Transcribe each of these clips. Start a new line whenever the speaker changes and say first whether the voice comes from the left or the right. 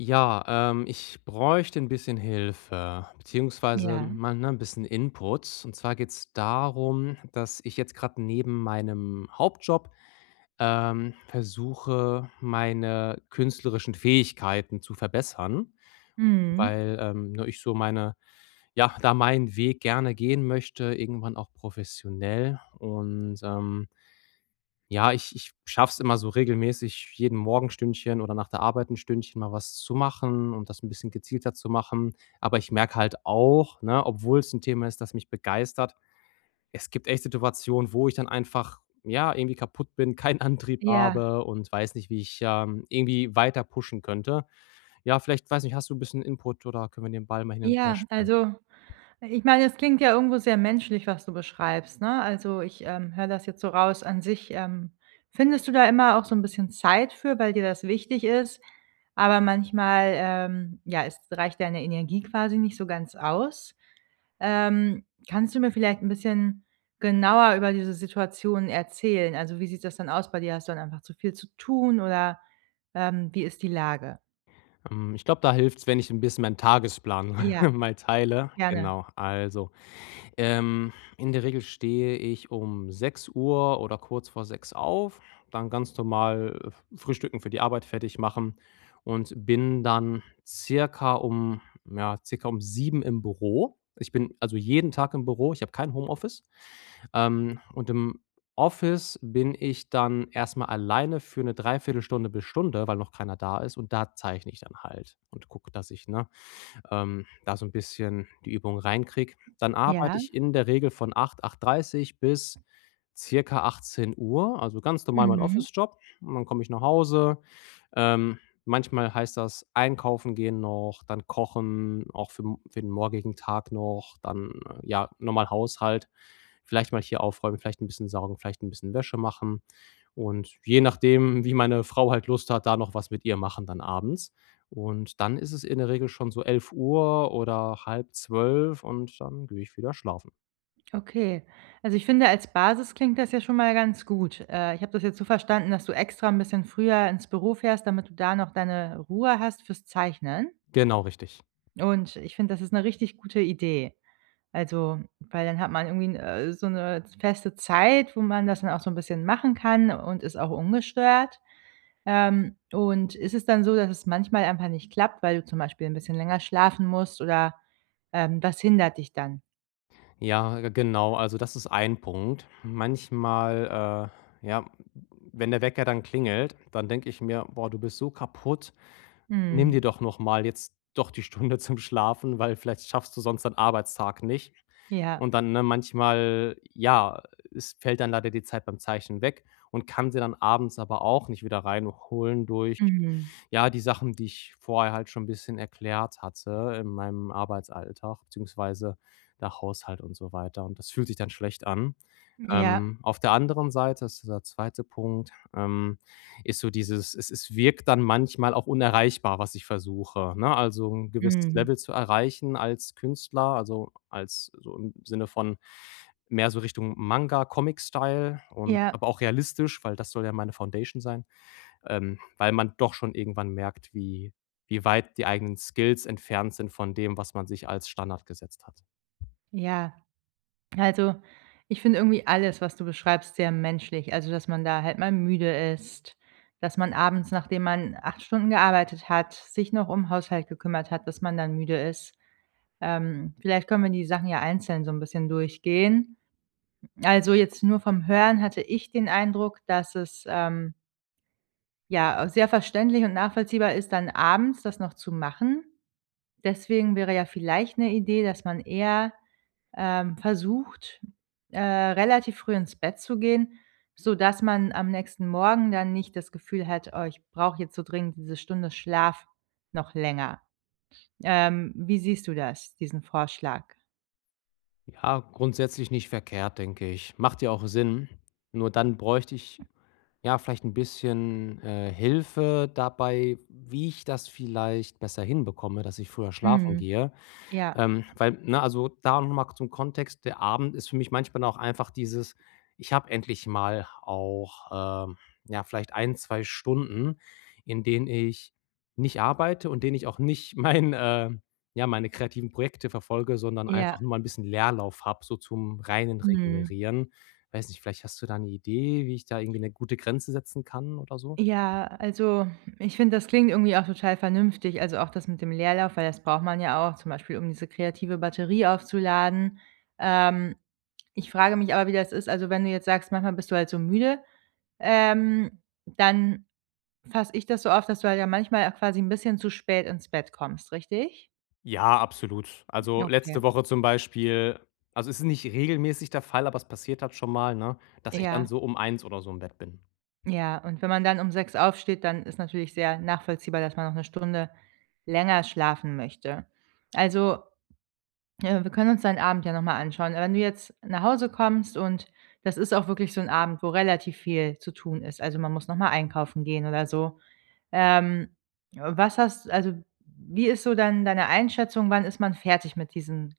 left: Ja, ähm, ich bräuchte 'n bisschen Hilfe, beziehungsweise
right: Ja.
left: mal, ne, 'n bisschen Input. Und zwar geht's darum, dass ich jetzt gerade neben meinem Hauptjob, ähm, versuche, meine künstlerischen Fähigkeiten zu verbessern,
right: Mhm.
left: weil, ähm, ne, ich so meine ja, da meinen Weg gerne gehen möchte, irgendwann auch professionell und, ähm ja, ich ich schaffe es immer so regelmäßig jeden Morgen 1 Stündchen oder nach der Arbeit 1 Stündchen mal was zu machen und das 'n bisschen gezielter zu machen. Aber ich merke halt auch, ne, obwohl es 'n Thema ist, das mich begeistert, es gibt echt Situationen, wo ich dann einfach, ja, irgendwie kaputt bin, keinen Antrieb
right: Ja.
left: habe und weiß nicht, wie ich, ähm, irgendwie weiter pushen könnte. Ja, vielleicht, weiß nicht, hast du 'n bisschen Input oder können wir den Ball mal hin und her
right: Ja,
left: spielen?
right: also, ich meine, es klingt ja irgendwo sehr menschlich, was du beschreibst, ne? Also, ich, ähm, höre das jetzt so raus an sich, ähm, findest du da immer auch so 'n bisschen Zeit für, weil dir das wichtig ist, aber manchmal, ähm ja, es reicht deine Energie quasi nicht so ganz aus. Ähm, kannst du mir vielleicht 'n bisschen genauer über diese Situation erzählen? Also, wie sieht das dann aus bei dir? Hast du dann einfach zu viel zu tun, oder, ähm, wie ist die Lage?
left: Ähm, ich glaube, da hilft's, wenn ich 'n bisschen meinen Tagesplan
right: Ja.
left: mal teile.
right: Gerne.
left: Genau. Also, ähm, in der Regel stehe ich um 6:00 oder kurz vor 6:00 auf, dann ganz normal, äh, frühstücken, für die Arbeit fertig machen und bin dann circa um, ja circa um 7:00 im Büro. Ich bin also jeden Tag im Büro. Ich habe kein Homeoffice. Ähm, und im Office bin ich dann erstmal alleine für 'ne dreiviertel Stunde bis Stunde, weil noch keiner da ist und da zeichne ich dann halt und gucke, dass ich, ne, ähm, da so 'n bisschen die Übung reinkriege. Dann arbeite
right: Ja.
left: ich in der Regel von 8:00, 8:30 bis circa 18:00. Also ganz normal mein
right: Mhm.
left: Office-Job und dann komme ich nach Hause. Ähm, manchmal heißt das einkaufen gehen noch, dann kochen auch für m für den morgigen Tag noch, dann ja, normal Haushalt, vielleicht mal hier aufräumen, vielleicht 'n bisschen saugen, vielleicht 'n bisschen Wäsche machen. Und je nachdem, wie meine Frau halt Lust hat, da noch was mit ihr machen, dann abends. Und dann ist es in der Regel schon so 11:00 oder halb 11:30 und dann gehe ich wieder schlafen.
right: Okay. Also, ich finde, als Basis klingt das ja schon mal ganz gut. Äh, ich habe das jetzt so verstanden, dass du extra ‘n bisschen früher ins Büro fährst, damit du da noch deine Ruhe hast für‘s Zeichnen?
left: Genau, richtig.
right: Und, ich finde, das ist ‘ne richtig gute Idee. Also, weil dann hat man irgendwie ‘n äh, so ‘ne feste Zeit, wo man das dann auch so ‘n bisschen machen kann und ist auch ungestört. Ähm, und ist es dann so, dass es manchmal einfach nicht klappt, weil du zum Beispiel ‘n bisschen länger schlafen musst oder, ähm, was hindert dich dann?
left: Ja, genau, also das ist 1 Punkt. Manchmal, äh, ja, w wenn der Wecker dann klingelt, dann denke ich mir: „Boah, du bist so kaputt. Nimm
right: Mhm.
left: dir doch nochmal jetzt doch die Stunde zum Schlafen, weil vielleicht schaffst du sonst deinen Arbeitstag nicht.“
right: Ja.
left: Und dann, ne, manchmal ja, es fällt dann leider die Zeit beim Zeichen weg und kann sie dann abends aber auch nicht wieder reinholen durch
right: Mhm.
left: ja, die Sachen, die ich vorher halt schon bisschen erklärt hatte, in meinem Arbeitsalltag, beziehungsweise der Haushalt und so weiter und das fühlt sich dann schlecht an.
right: Ja.
left: Ähm, auf der anderen Seite ist dieser 2. Punkt, ähm ist so dieses, es es wirkt dann manchmal auch unerreichbar, was ich versuche, ne, also ‘n gewisses Level
right: Mhm.
left: zu erreichen als Künstler, also als so im Sinne von mehr so Richtung Manga, Comic Style und
right: Ja.
left: aber auch realistisch, weil das soll ja meine Foundation sein, ähm, weil man doch schon irgendwann merkt, wie wie weit die eigenen Skills entfernt sind von dem, was man sich als Standard gesetzt hat.
right: Ja. Also, ich finde irgendwie alles, was du beschreibst, sehr menschlich. Also, dass man da halt mal müde ist, dass man abends, nachdem man 8 Stunden gearbeitet hat, sich noch um Haushalt gekümmert hat, dass man dann müde ist. Ähm, vielleicht können wir die Sachen ja einzeln so ‘n bisschen durchgehen. Also, jetzt nur vom Hören hatte ich den Eindruck, dass es, ähm Ja, auch sehr verständlich und nachvollziehbar ist dann abends das noch zu machen. Deswegen wäre ja vielleicht 'ne Idee, dass man eher, ähm, versucht, äh, relativ früh ins Bett zu gehen, sodass man am nächsten Morgen dann nicht das Gefühl hat: „Oh, ich brauche jetzt so dringend diese Stunde Schlaf noch länger.” Ähm, wie siehst du das, diesen Vorschlag?
left: Ja, grundsätzlich nicht verkehrt, denke ich. Macht ja auch Sinn. Nur dann bräuchte ich, ja, vielleicht 'n bisschen, äh, Hilfe dabei, wie ich das vielleicht besser hinbekomme, dass ich früher schlafen
right: Mhm.
left: gehe,
right: Ja.
left: ähm. Weil, ne, also da noch mal zum Kontext: Der Abend ist für mich manchmal dann auch einfach dieses ich habe endlich mal auch, ähm, ja, vielleicht 1, 2 Stunden, in denen ich nicht arbeite und in denen ich auch nicht mein, äh ja, meine kreativen Projekte verfolge, sondern
right: Ja.
left: einfach nur mal 'n bisschen Leerlauf habe, so zum reinen
right: Mhm.
left: Regenerieren. Weiß nicht, vielleicht hast du da 'ne Idee, wie ich da irgendwie 'ne gute Grenze setzen kann oder so?
right: Ja, also, ich finde, das klingt irgendwie auch total vernünftig, also auch das mit dem Leerlauf, weil das braucht man ja auch, zum Beispiel, um diese kreative Batterie aufzuladen. Ähm, ich frage mich aber, wie das ist also wenn du jetzt sagst, manchmal bist du halt so müde, ähm, dann fasse ich das so auf, dass du halt ja manchmal auch quasi 'n bisschen zu spät ins Bett kommst, richtig?
left: Ja, absolut.
right: Ja,
left: Also,
right: okay.
left: letzte Woche zum Beispiel also, es ist nicht regelmäßig der Fall, aber es passiert halt schon mal, ne, dass ich dann
right: Ja.
left: so um 1 oder so im Bett bin.
right: Ja, und wenn man dann um 6 aufsteht, dann ist natürlich sehr nachvollziehbar, dass man noch 1 Stunde länger schlafen möchte. Also, äh, wir können uns deinen Abend ja nochmal anschauen. Äh, wenn du jetzt nach Hause kommst und das ist auch wirklich so 'n Abend, wo relativ viel zu tun ist, also, man muss nochmal einkaufen gehen oder so, ähm, was hast also, wie ist so dann deine Einschätzung? Wann ist man fertig mit diesen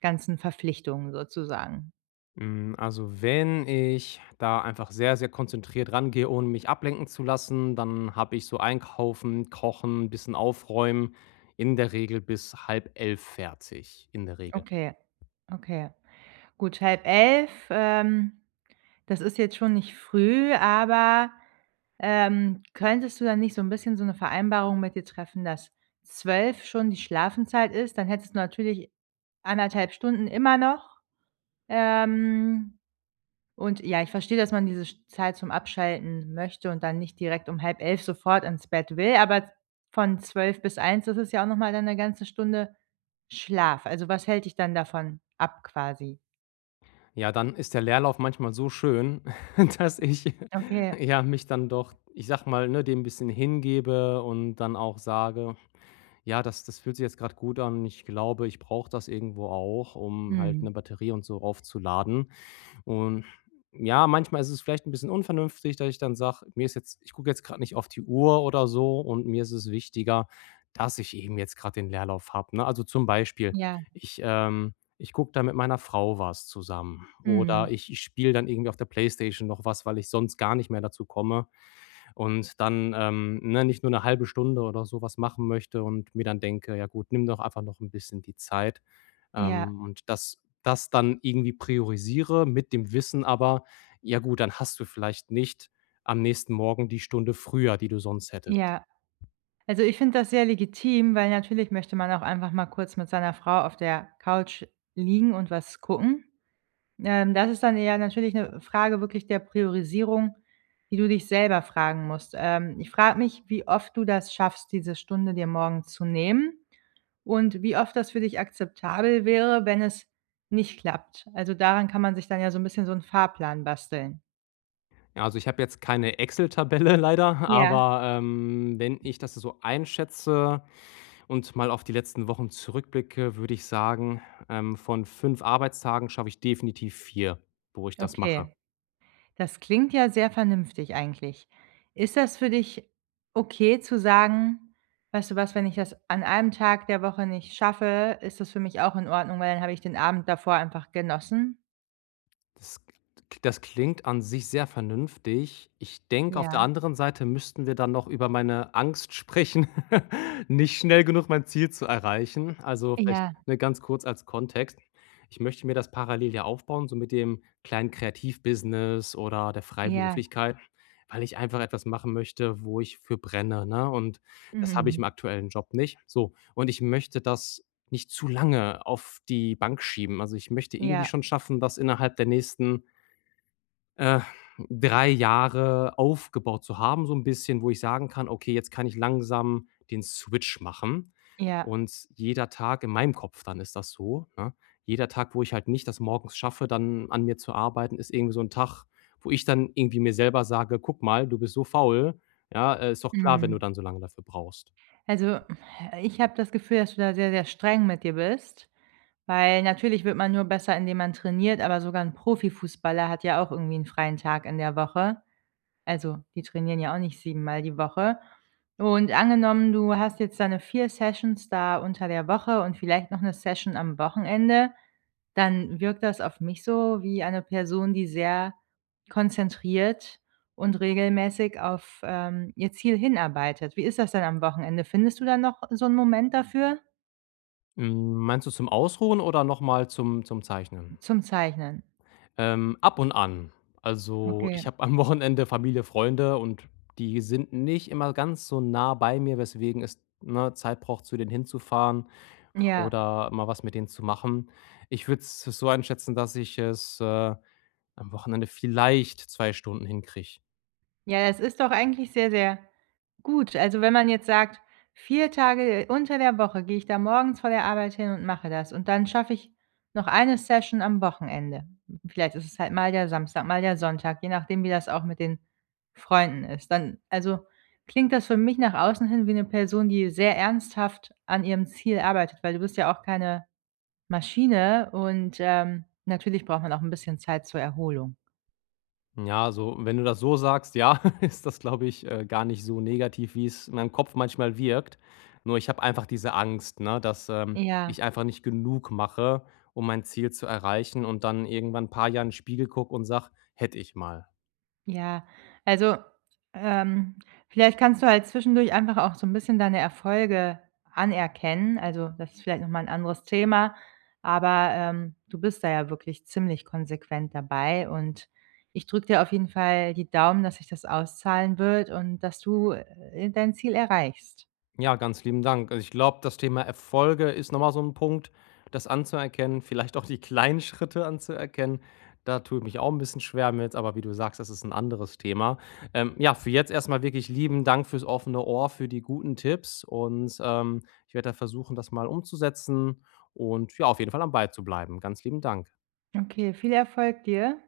right: ganzen Verpflichtungen sozusagen?
left: Hm, also, wenn ich da einfach sehr, sehr konzentriert rangehe, ohne mich ablenken zu lassen, dann habe ich so einkaufen, kochen, bisschen aufräumen, in der Regel bis 22:30 fertig, in der Regel.
right: Okay. Okay. Gut, 22:30, ähm, das ist jetzt schon nicht früh, aber, ähm, könntest du dann nicht so 'n bisschen so 'ne Vereinbarung mit ihr treffen, dass 12 schon die Schlafenzeit ist, dann hättest du natürlich 1 1/2 Stunden immer noch. Ähm, und ja, ich verstehe, dass man diese sch Zeit zum Abschalten möchte und dann nicht direkt um 22:30 sofort ins Bett will, aber v von 12 bis 1, das ist ja auch nochmal dann 1 ganze Stunde Schlaf. Also, was hält dich dann davon ab quasi?
left: Ja, dann ist der Leerlauf manchmal so schön, dass ich,
right: Okay.
left: ja, mich dann doch, ich sage mal, ne, dem ‘n bisschen hingebe und dann auch sage: „Ja, das das fühlt sich jetzt gerade gut an.“ Ich glaube, ich brauche das irgendwo auch, um halt 'ne
right: Mhm.
left: Batterie und so aufzuladen. Und, ja, manchmal ist es vielleicht ‘n bisschen unvernünftig, dass ich dann sage: „Mir ist jetzt ich gucke jetzt gerade nicht auf die Uhr oder so und mir ist es wichtiger, dass ich eben jetzt gerade den Leerlauf habe“, ne? Also, zum Beispiel,
right: Ja.
left: ich, ähm ich gucke dann mit meiner Frau was zusammen oder
right: Mhm.
left: ich ich spiele dann irgendwie auf der PlayStation noch was, weil ich sonst gar nicht mehr dazu komme und dann, ähm, ne, nicht nur ‘ne 0,5 Stunde oder so was machen möchte und mir dann denke: „Ja gut, nimm doch einfach noch ‘n bisschen die Zeit.“
right: Ja.
left: Ähm, und das das dann irgendwie priorisiere mit dem Wissen aber: „Ja, gut, dann hast du vielleicht nicht am nächsten Morgen die Stunde früher, die du sonst hättest.“
right: Ja. Also, ich finde das sehr legitim, weil natürlich möchte man auch einfach mal kurz mit seiner Frau auf der Couch liegen und was gucken. Ähm, das ist dann eher natürlich ‘ne Frage wirklich der Priorisierung, die du dich selber fragen musst. Ähm, ich frage mich, wie oft du das schaffst, diese Stunde dir morgens zu nehmen und wie oft das für dich akzeptabel wäre, wenn es nicht klappt? Also, daran kann man sich dann ja so ‘n bisschen so ‘n Fahrplan basteln.
left: Ja, also ich habe jetzt keine Exel-Tabelle leider,
right: Ja.
left: aber, ähm, wenn ich das so einschätze und mal auf die letzten Wochen zurückblicke, würde ich sagen, ähm, von 5 Arbeitstagen schaffe ich definitiv 4, wo ich das mache.
right: Okay. Das klingt ja sehr vernünftig eigentlich. Ist das für dich okay, zu sagen: „Weißt du was, wenn ich das an 1 Tag der Woche nicht schaffe, ist das für mich auch in Ordnung, weil dann habe ich den Abend davor einfach genossen.“?
left: Das gl das klingt an sich sehr vernünftig. Ich denke, auf der
right: Ja.
left: anderen Seite müssten wir dann noch über meine Angst sprechen, nicht schnell genug mein Ziel zu erreichen. Also, vielleicht,
right: Ja.
left: ne, ganz kurz als Kontext: Ich möchte mir das parallel ja aufbauen, so mit dem kleinen Kreativ-Business oder der
right: Ja.
left: Freiberuflichkeit, weil ich einfach etwas machen möchte, wo ich für brenne, ne? Und, das habe ich
right: Mhm.
left: im aktuellen Job nicht, so. Und, ich möchte das nicht zu lange auf die Bank schieben. Also, ich möchte irgendwie
right: Ja.
left: schon schaffen, dass innerhalb der nächsten äh, 3 Jahre aufgebaut zu haben, so ‘n bisschen, wo ich sagen kann: „Okay, jetzt kann ich langsam den Switch machen.
right: Ja.
left: Und, jeder Tag in meinem Kopf dann ist das so, ne: Jeder Tag, wo ich halt nicht das morgens schaffe, dann an mir zu arbeiten, ist irgendwie so 'n Tag, wo ich dann irgendwie mir selber sage: „Guck mal, du bist so faul“, ja? Äh: „Ist doch klar, wenn du
right: Mhm.
left: dann so lange dafür brauchst.“
right: Also, ich habe das Gefühl, dass du da sehr, sehr streng mit dir bist, weil natürlich wird man nur besser, indem man trainiert, aber sogar 'n Profifußballer hat ja auch irgendwie 'n freien Tag in der Woche. Also, die trainieren ja auch nicht siebenmal Mal die Woche. Und, angenommen, du hast jetzt deine 4 Sessions da unter der Woche und vielleicht noch 'ne Session am Wochenende, dann wirkt das auf mich so wie eine Person, die sehr konzentriert und regelmäßig auf, ähm, ihr Ziel hinarbeitet. Wie ist das denn am Wochenende? Findest du da noch so 'n Moment dafür?
left: Hm, meinst du zum Ausruhen oder nochmal zum zum Zeichnen?
right: Zum Zeichnen.
left: Ähm, ab und an. Also,
right: Okay.
left: ich habe am Wochenende Familie, Freunde und die sind nicht immer ganz so nah bei mir, weswegen es, ne, Zeit braucht, zu denen hinzufahren
right: Ja.
left: oder mal was mit denen zu machen. Ich würde es so einschätzen, dass ich es, äh, am Wochenende vielleicht 2 Stunden hinkriege.
right: Ja, das ist doch eigentlich sehr, sehr gut. Also, wenn man jetzt sagt: „4 Tage unter der Woche gehe ich dann morgens vor der Arbeit hin und mache das. Und dann schaffe ich noch 1 Session am Wochenende. Vielleicht ist es halt mal der Samstag, mal der Sonntag, je nachdem, wie das auch mit den Freunden ist.“ Dann also klingt das für mich nach außen hin wie 'ne Person, die sehr ernsthaft an ihrem Ziel arbeitet, weil du bist ja auch keine Maschine und, ähm, natürlich braucht man auch 'n bisschen Zeit zur Erholung.
left: Ja, also, wenn du das so sagst, ja, ist das, glaube ich, äh, gar nicht so negativ, wie es in meinem Kopf manchmal wirkt. Nur, ich habe einfach diese Angst, ne, dass, ähm,
right: Ja.
left: ich einfach nicht genug mache, um mein Ziel zu erreichen und dann irgendwann paar Jahren Spiegel gucke und sage: „Hätte ich mal.“
right: Ja, also, ähm, vielleicht kannst du halt zwischendurch einfach auch so 'n bisschen deine Erfolge anerkennen, also das ist vielleicht noch mal 'n anderes Thema, aber, ähm, du bist da ja wirklich ziemlich konsequent dabei und ich drücke dir auf jeden Fall die Daumen, dass sich das auszahlen wird und dass du, äh, dein Ziel erreichst.
left: Ja, ganz lieben Dank. Also, ich glaube, das Thema Erfolge ist nochmal so ‘n Punkt, das anzuerkennen, vielleicht auch die kleinen Schritte anzuerkennen, da tue ich mich auch ‘n bisschen schwer mit. Aber, wie du sagst, das ist ‘n anderes Thema. Ähm, ja, für jetzt erstmal wirklich lieben Dank für‘s offene Ohr, für die guten Tipps und, ähm, ich werde da versuchen, das mal umzusetzen und ja, auf jeden Fall am Ball zu bleiben. Ganz lieben Dank.
right: Okay, viel Erfolg dir.